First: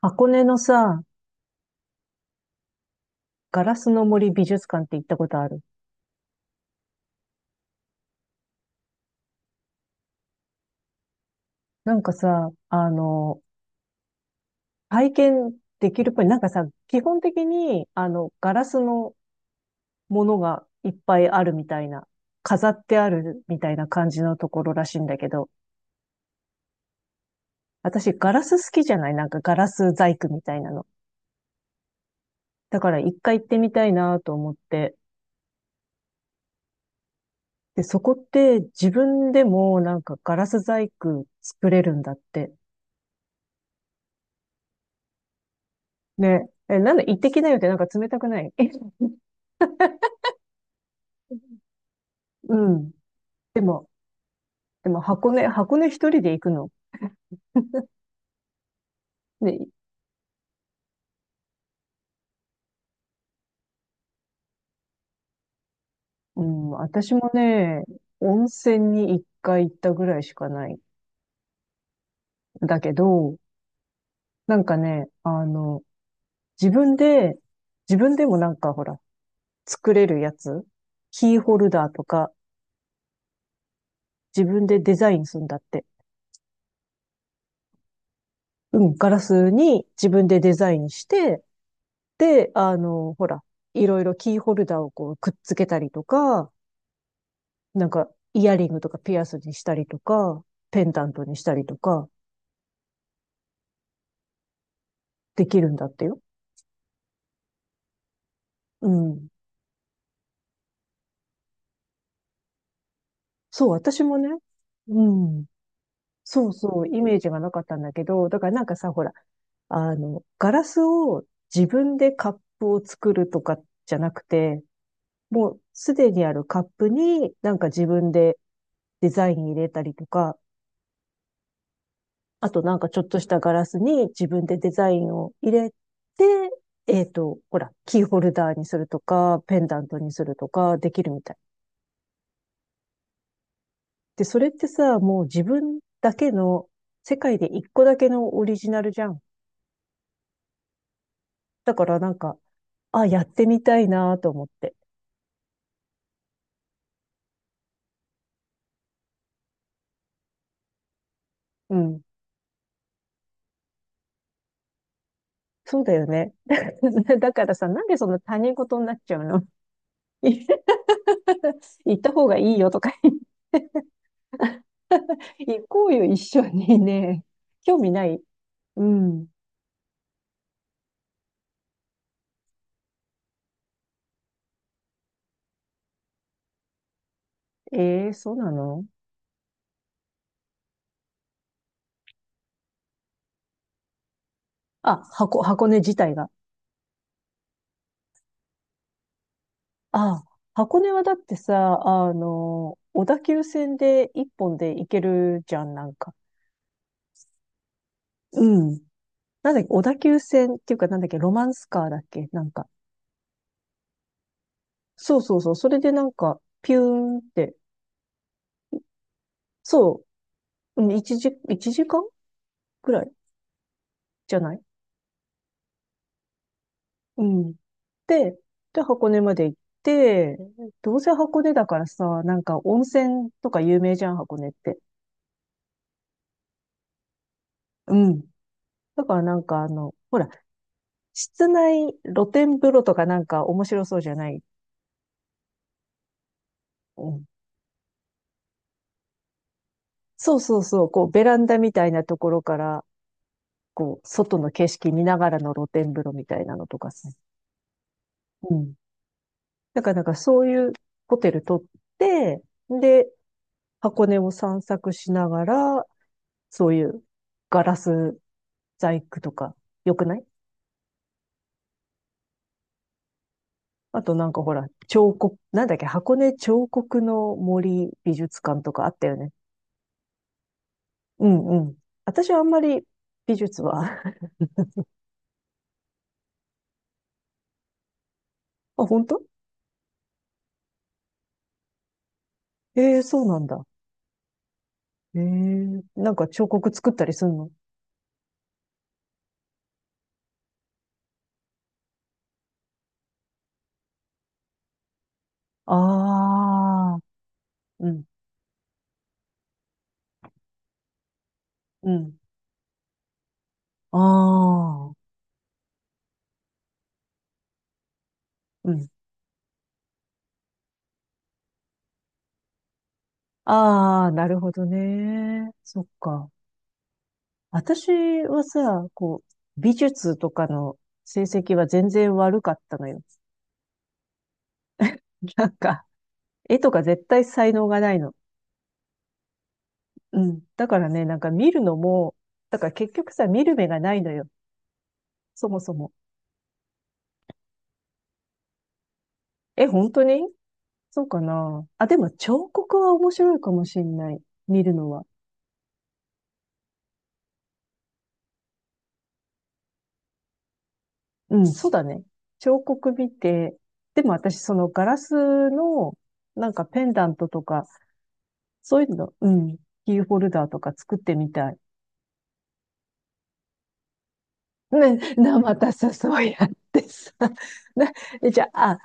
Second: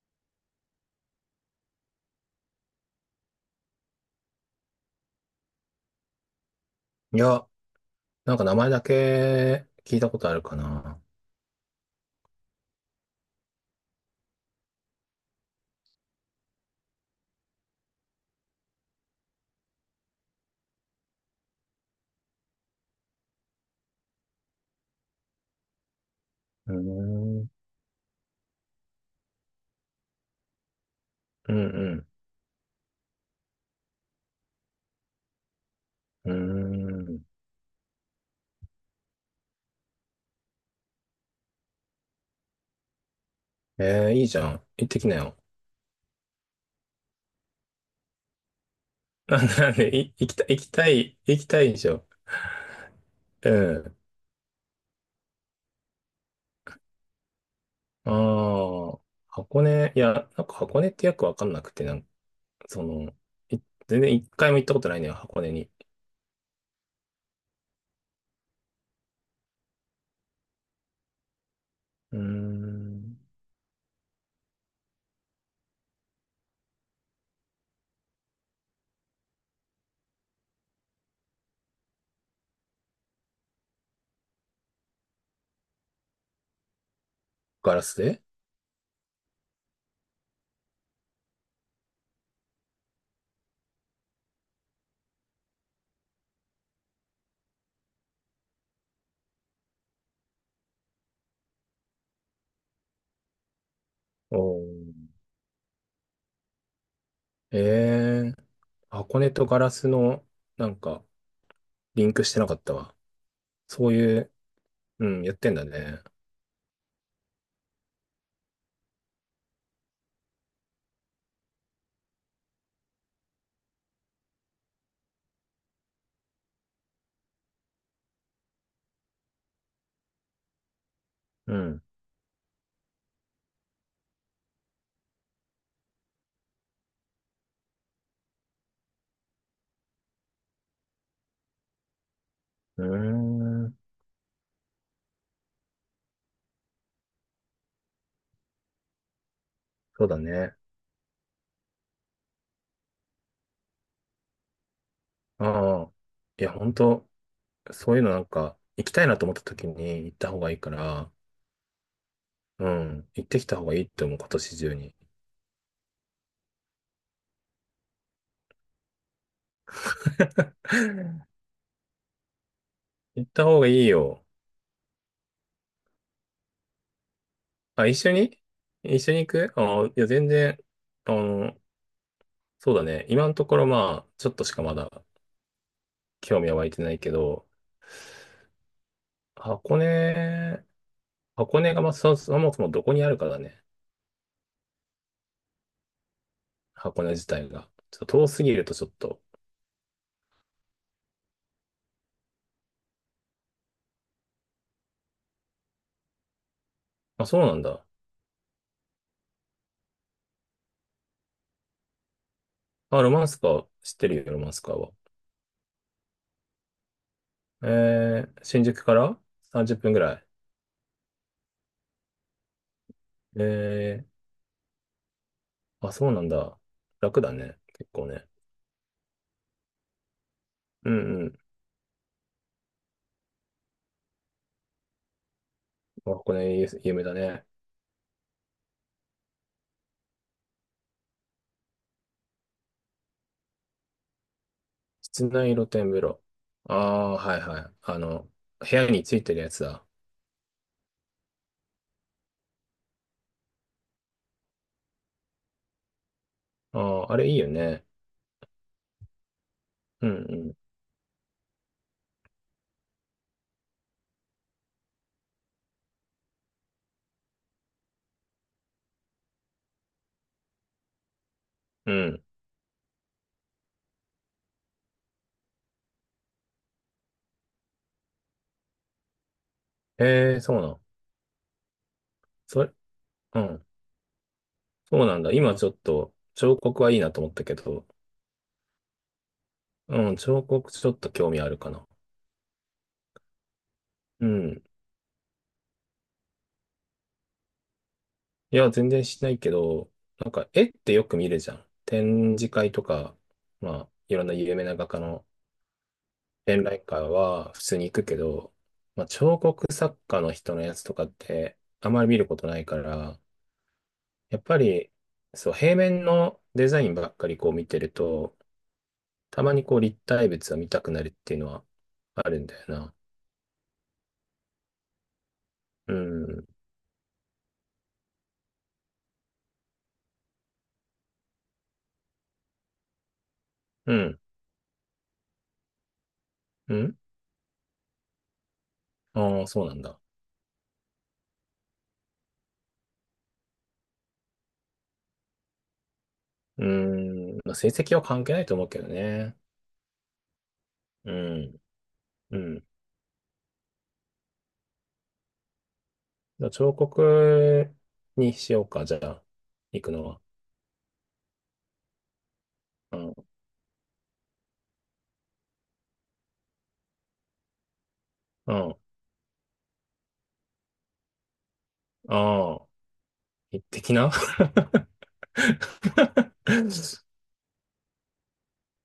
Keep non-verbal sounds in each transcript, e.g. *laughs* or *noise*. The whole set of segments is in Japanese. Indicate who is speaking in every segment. Speaker 1: 箱根のさ、ガラスの森美術館って行ったことある？
Speaker 2: いや、なんか名前だけ聞いたことあるかな。
Speaker 1: なんかさ、体験できるっぽい。なんかさ、基本的に、ガラスのものがいっぱいあるみたいな、飾ってあるみたいな感じのところらしいんだけど、
Speaker 2: うーん。うん
Speaker 1: 私ガラス好きじゃない？なんかガラス細工みたいなの。
Speaker 2: うん。
Speaker 1: だから一回行ってみたいなと思って。
Speaker 2: うーん。
Speaker 1: で、そこって自分でもなんかガラス細工作れるんだって。
Speaker 2: えー、いいじゃん。行ってきなよ。
Speaker 1: ね。え、なんで行ってきなよってなんか冷たくない？え *laughs*
Speaker 2: *laughs* なんで、なんで、行きたい、行きたい、行きたいでしょ。
Speaker 1: うん。
Speaker 2: う
Speaker 1: でも、
Speaker 2: ん。
Speaker 1: でも箱根一人で行くの？
Speaker 2: ああ、
Speaker 1: で、
Speaker 2: 箱根、いや、なんか箱根ってよくわかんなくて、その、い全然一回も行ったことないのよ、箱根に。
Speaker 1: うん、私もね、温泉に一回行ったぐらいしかない。
Speaker 2: うー
Speaker 1: だけ
Speaker 2: ん。
Speaker 1: ど、なんかね、自分で、自分でもなんかほら、作れるやつ、キーホルダーとか、自分でデザインするんだって。
Speaker 2: ガラスで。
Speaker 1: うん、ガラスに自分でデザインして、で、ほら、いろいろキーホルダーをこうくっつけたりとか、なんかイヤリングとかピアスにしたりとか、ペンダントにしたりとか、
Speaker 2: おー。
Speaker 1: できるんだってよ。
Speaker 2: えー、
Speaker 1: う
Speaker 2: 箱
Speaker 1: ん。
Speaker 2: 根とガラスの、なんか、リンクしてなかったわ。
Speaker 1: そう、
Speaker 2: そう
Speaker 1: 私
Speaker 2: い
Speaker 1: もね。
Speaker 2: う、
Speaker 1: う
Speaker 2: うん、やっ
Speaker 1: ん。
Speaker 2: てんだね。
Speaker 1: そうそう、イメージがなかったんだけど、だからなんかさ、ほら、ガラスを自分でカップを作るとかじゃなくて、もうすでにあるカップになんか自分でデザイン入れたりとか、
Speaker 2: うん。
Speaker 1: あとなんかちょっとしたガラスに自分でデザインを入れて、ほら、キーホルダーにするとか、ペンダントにするとか、できるみたい。
Speaker 2: うーん。
Speaker 1: で、それってさ、もう自分だけの、世界で1個だけのオリジナルじゃん。
Speaker 2: そうだね。
Speaker 1: だからなんか、あ、やってみたいなと思って。
Speaker 2: ああ。いや、本当そういうのなんか、行きたいなと思った時に行った方がいいから、
Speaker 1: うん。
Speaker 2: うん。行ってきた方がいいって思う、今年中に。
Speaker 1: そうだよね。*laughs* だからさ、なんでそんな他人事になっちゃうの？ *laughs* 行った方がいいよとか言っ
Speaker 2: 行った方がいいよ。
Speaker 1: て *laughs* 行こうよ、一緒にね。興
Speaker 2: あ、
Speaker 1: 味ない？う
Speaker 2: 一緒に
Speaker 1: ん。
Speaker 2: 行く。ああ、いや、全然、あの、そうだね。今のところ、まあ、ちょっとしかまだ興味は湧いてないけど、
Speaker 1: そうなの？
Speaker 2: 箱根、箱根が、まあ、そもそもどこにあるかだね。
Speaker 1: あ、箱根自体が。
Speaker 2: 箱根自体が。ちょっと遠すぎるとちょっと、
Speaker 1: あ、箱根はだってさ、小田急線で1本で行けるじゃん、なんか。
Speaker 2: あ、そうなんだ。
Speaker 1: うん。なんだっけ、小田急線っていうか、なんだっけ、ロマンスカーだっけ、なんか。
Speaker 2: あ、ロマンスカー知ってるよ、ロマンスカーは。
Speaker 1: そうそうそう。それでなんか、ピューンって。
Speaker 2: えー、新宿から30分ぐ
Speaker 1: そ
Speaker 2: らい。
Speaker 1: う。うん、1時、1時間ぐらい
Speaker 2: え
Speaker 1: じゃない？
Speaker 2: ー、あ、そうなんだ。楽
Speaker 1: う
Speaker 2: だ
Speaker 1: ん。
Speaker 2: ね、結構ね。
Speaker 1: で、で、箱根まで行って、
Speaker 2: う
Speaker 1: どうせ
Speaker 2: んう
Speaker 1: 箱
Speaker 2: ん。
Speaker 1: 根だからさ、なんか温泉とか有名じゃん、箱根って。
Speaker 2: あ、これ有名だね。
Speaker 1: うん。だからなんかほら、室内露天風呂とかなんか面白そうじゃない？
Speaker 2: 室内露天風呂。あ
Speaker 1: う
Speaker 2: あ、
Speaker 1: ん。
Speaker 2: はいはい。あの、部屋についてるやつだ。
Speaker 1: そうそうそう。こう、ベランダみたいなところから、こう、外の景色見ながらの露天風呂みたいなの
Speaker 2: あ
Speaker 1: とかさ。
Speaker 2: あ、あれいいよね。
Speaker 1: うん。だからなん
Speaker 2: う
Speaker 1: かそう
Speaker 2: ん
Speaker 1: いうホテル取って、で、箱根を散策しながら、そういうガラス細工とか、よくない？
Speaker 2: うん。うん。
Speaker 1: あとなんかほら、彫刻、なんだっけ、箱根彫刻の森美術館とかあったよね。
Speaker 2: えー、そうなん。
Speaker 1: うんうん。私はあんま
Speaker 2: それ、
Speaker 1: り美
Speaker 2: う
Speaker 1: 術
Speaker 2: ん。
Speaker 1: は
Speaker 2: そうなんだ。今ちょっと、彫刻はいいなと思ったけど、
Speaker 1: *laughs* あ、本当？
Speaker 2: うん、彫刻ちょっと興味あるかな。
Speaker 1: ええー、そうなんだ。
Speaker 2: うん。
Speaker 1: ええ、なんか彫刻作ったりすんの？
Speaker 2: いや、全然しないけど、なんか絵ってよく見るじゃん。展示会とか、まあ、いろんな有名な画家の展覧
Speaker 1: ああ
Speaker 2: 会は普通に
Speaker 1: ー、う
Speaker 2: 行く
Speaker 1: ん。
Speaker 2: けど、まあ、彫刻作家の人のやつとかって
Speaker 1: う
Speaker 2: あまり見
Speaker 1: ん。
Speaker 2: ることないから、
Speaker 1: あ
Speaker 2: やっぱり、
Speaker 1: あ、
Speaker 2: そう、平面のデザインばっかりこう見てると、
Speaker 1: うん。
Speaker 2: たまにこう立体物を見たくなるっていうのはあるんだよな。
Speaker 1: ああ、なるほどね。そっ
Speaker 2: う
Speaker 1: か。
Speaker 2: ん、
Speaker 1: 私はさ、こう、美術とかの成績は全然悪かったのよ。
Speaker 2: うん、
Speaker 1: *laughs* なんか、絵と
Speaker 2: う
Speaker 1: か
Speaker 2: ん。
Speaker 1: 絶対才能がないの。
Speaker 2: ああ、そうなんだ。
Speaker 1: うん。だからね、なんか見るのも、だから結局さ、見る目がないのよ。そもそも。
Speaker 2: うん、まあ、成績は関係ないと思うけどね。
Speaker 1: え、本当にそう
Speaker 2: う
Speaker 1: か
Speaker 2: ん。
Speaker 1: な。あ、でも
Speaker 2: う
Speaker 1: 彫
Speaker 2: ん。
Speaker 1: 刻は面白いかもしんない。見るのは。
Speaker 2: じゃあ彫刻にしようか、じゃあ、行くのは。
Speaker 1: うん、そうだね。彫刻
Speaker 2: う
Speaker 1: 見
Speaker 2: ん。
Speaker 1: て、でも私そのガラスのなんかペンダントとか、
Speaker 2: うん。
Speaker 1: そういうの、うん、キーホルダーとか作ってみたい。
Speaker 2: ああ、一滴な。 *laughs*
Speaker 1: ね、またさ、そうやってさ。*laughs* な、えじゃあ、あ、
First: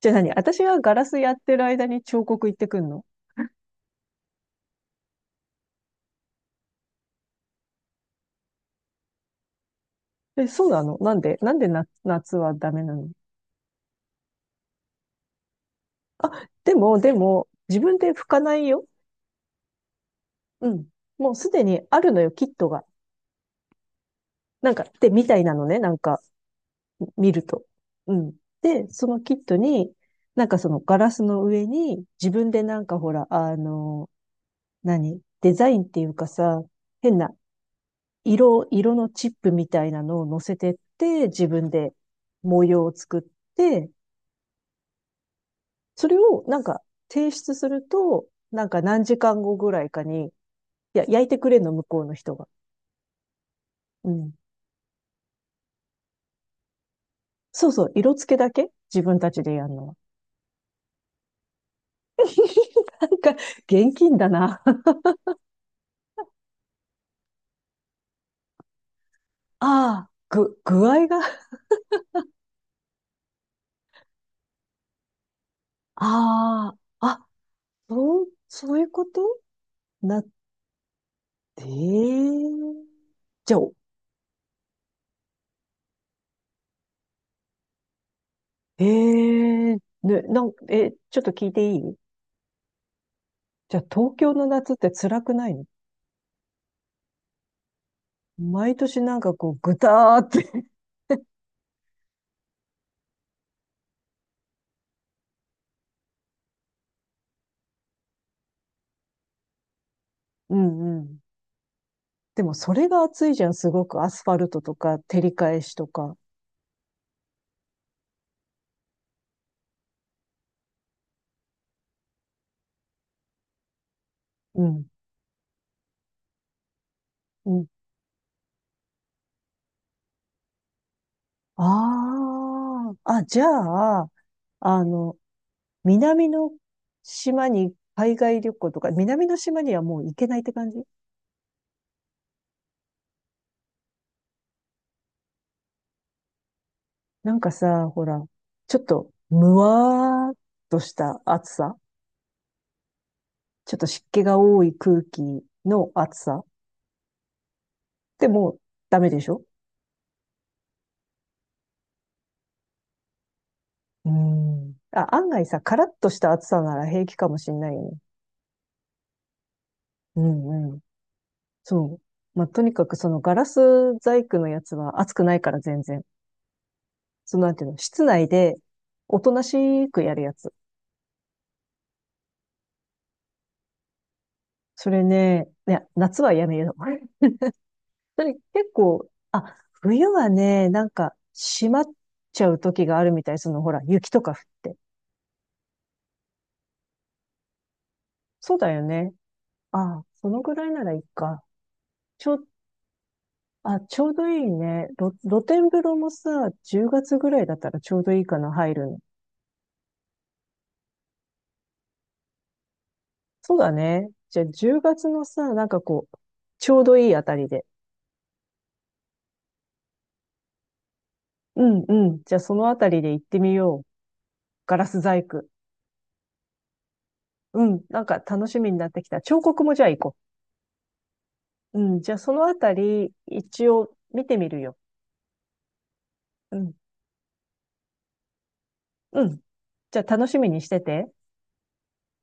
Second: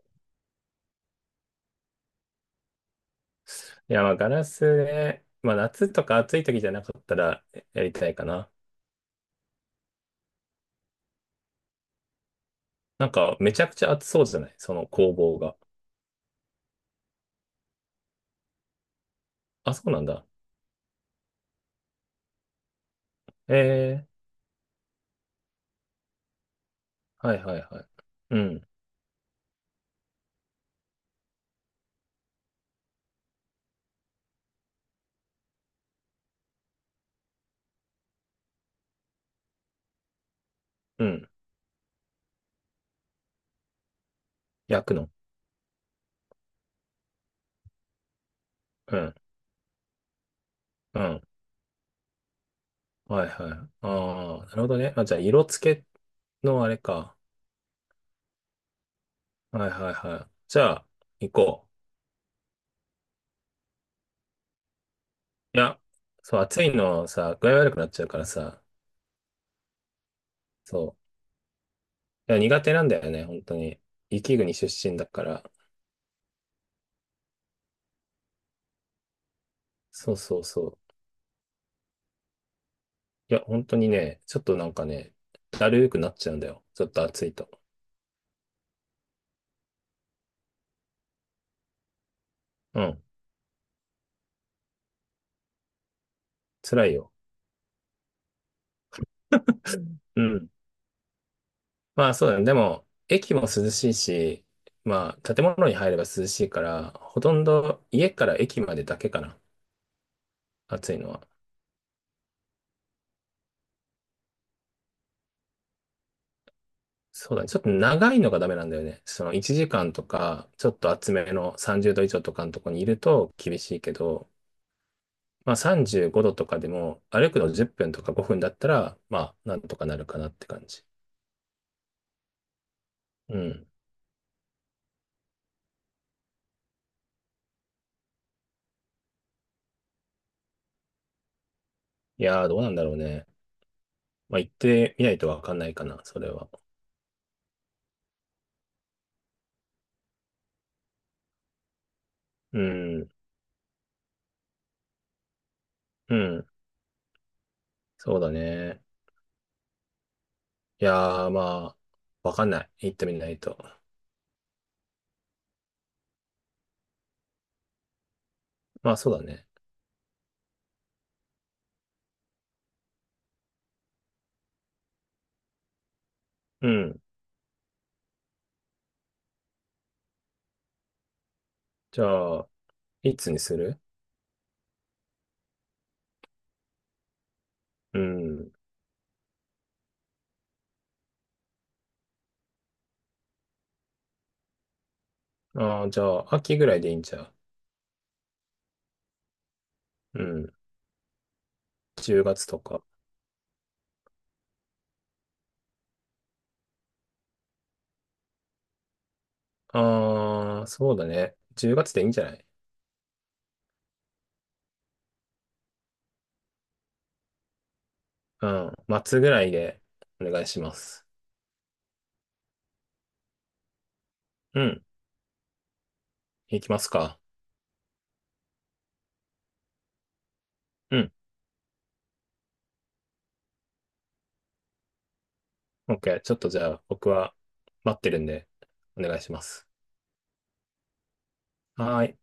Speaker 1: じゃあ何私がガラスやってる間に彫刻行ってくんの？
Speaker 2: いや、まあ、ガラスで、まあ、夏とか暑い時じゃなかったらやりたいかな。
Speaker 1: え、そうなの？なんで夏はダメな
Speaker 2: な
Speaker 1: の？
Speaker 2: んか、めちゃくちゃ暑そうじゃないその工房が。
Speaker 1: あ、でも、自分で拭かないよ。
Speaker 2: あ、そうなんだ。
Speaker 1: うん。もうすでにあるのよ、キットが。
Speaker 2: ええ、
Speaker 1: なんか、で、みたいなのね、なんか。見
Speaker 2: は
Speaker 1: る
Speaker 2: いはい
Speaker 1: と。
Speaker 2: はい。
Speaker 1: うん。
Speaker 2: うん、
Speaker 1: で、そのキットに、なんかそのガラスの上に、自分でなんかほら、何デザインっていうかさ、変な色のチップみたいなのを乗せてっ
Speaker 2: う
Speaker 1: て、
Speaker 2: ん。
Speaker 1: 自分で模様を作って、
Speaker 2: 焼くの。
Speaker 1: それをなんか提出すると、なんか
Speaker 2: う
Speaker 1: 何
Speaker 2: ん、
Speaker 1: 時間後ぐらいかに、い
Speaker 2: う
Speaker 1: や、
Speaker 2: ん。
Speaker 1: 焼いてくれんの、向こうの人が。
Speaker 2: はいはい。あ
Speaker 1: うん。
Speaker 2: あ、なるほどね。あ、じゃあ、色付けのあれか。
Speaker 1: そうそう、色付けだけ自分たちでや
Speaker 2: はい
Speaker 1: るの
Speaker 2: は
Speaker 1: は。
Speaker 2: いはい。じゃあ、行こう。
Speaker 1: *laughs* なんか、現金だな。
Speaker 2: いや、そう、暑いのさ、具合悪くなっちゃうからさ、
Speaker 1: *laughs* ああ、具
Speaker 2: そ
Speaker 1: 合が？
Speaker 2: う。いや、苦手なんだよね、本当に。雪国出身だから。
Speaker 1: ああ、あ、そう、そういうこと
Speaker 2: そう
Speaker 1: なっ
Speaker 2: そうそう。
Speaker 1: て、
Speaker 2: いや、
Speaker 1: じゃあ、
Speaker 2: 本当にね、ちょっとなんかね、だるーくなっちゃうんだよ、ちょっと暑いと。
Speaker 1: ええね、え、ちょっと聞いていい？
Speaker 2: うん、
Speaker 1: じゃあ、東京の夏って辛くないの？
Speaker 2: 辛いよ。
Speaker 1: 毎年なんかこう、ぐたー
Speaker 2: う
Speaker 1: って
Speaker 2: ん。
Speaker 1: *laughs*
Speaker 2: まあそうだね。でも、駅も涼しいし、まあ建物に入れば涼しいから、ほとんど家から駅までだけかな、
Speaker 1: う
Speaker 2: 暑
Speaker 1: ん
Speaker 2: い
Speaker 1: う
Speaker 2: の
Speaker 1: ん。
Speaker 2: は。
Speaker 1: でも、それが暑いじゃん、すごく。アスファルトとか、照り返しとか。
Speaker 2: そうだね。ちょっと長いのがダメなんだよね。その1時間とか、ちょっと厚めの30度以上とかのとこにいると厳しいけど、
Speaker 1: うん、
Speaker 2: まあ35度とかでも歩く
Speaker 1: う
Speaker 2: の
Speaker 1: ん。
Speaker 2: 10分とか5分だったら、まあなんとかなるかなって感じ。
Speaker 1: ああ、あ、
Speaker 2: う
Speaker 1: じゃ
Speaker 2: ん。
Speaker 1: あ、あの、南の島に海外旅行とか、南の島にはもう行けないって感じ？
Speaker 2: いやー、どうなんだろうね。まあ行ってみないとわかんないかな、それは。
Speaker 1: なんかさ、ほら、ちょっと、むわーっとした暑さ。
Speaker 2: うん。
Speaker 1: ちょっと湿気が多い空気の
Speaker 2: う
Speaker 1: 暑さ。
Speaker 2: ん。そう
Speaker 1: で
Speaker 2: だ
Speaker 1: も、
Speaker 2: ね。
Speaker 1: ダメでしょ？
Speaker 2: いやー、まあ、わかんない、行ってみないと。
Speaker 1: うーん。あ、案外さ、カラッとした暑さなら平気かもしんないよね。
Speaker 2: まあそうだね。
Speaker 1: うんうん。そう。まあ、とにかくそのガラス細工のやつは暑くないから全然。
Speaker 2: うん。
Speaker 1: そのなんていうの、室内でおとなしくやるやつ。
Speaker 2: じゃあ、いつにする。
Speaker 1: それね、いや、夏はやめよう。
Speaker 2: う
Speaker 1: それ結
Speaker 2: ん。
Speaker 1: 構、あ、冬はね、なんか閉まっちゃう時があるみたい。そのほら、雪とか降って。
Speaker 2: ああ、じゃあ、秋ぐらいでいいんちゃう。
Speaker 1: そうだよね。あ、
Speaker 2: う
Speaker 1: その
Speaker 2: ん。
Speaker 1: ぐらいならいいか。
Speaker 2: 10
Speaker 1: ちょ、
Speaker 2: 月とか。
Speaker 1: あ、ちょうどいいね。露天風呂もさ、10月ぐらいだったらちょうどいいかな、入るの。
Speaker 2: ああ、そうだね。10月でいいんじゃない。
Speaker 1: そうだね。じゃあ10月のさ、なんかこう、ちょうどいいあたりで。
Speaker 2: うん。末ぐらいでお願いします。
Speaker 1: うんうん。じゃあそのあたりで行ってみよう。
Speaker 2: う
Speaker 1: ガ
Speaker 2: ん。
Speaker 1: ラス細工。
Speaker 2: 行きますか。
Speaker 1: うん。なんか楽しみになってきた。彫刻もじゃあ行こ
Speaker 2: うん。
Speaker 1: う。うん。じゃあそのあたり、一応見てみるよ。
Speaker 2: OK。ちょっと
Speaker 1: う
Speaker 2: じゃ
Speaker 1: ん。
Speaker 2: あ僕は待ってるんでお願い
Speaker 1: う
Speaker 2: し
Speaker 1: ん。
Speaker 2: ます。
Speaker 1: じゃあ楽しみにしてて。
Speaker 2: はーい。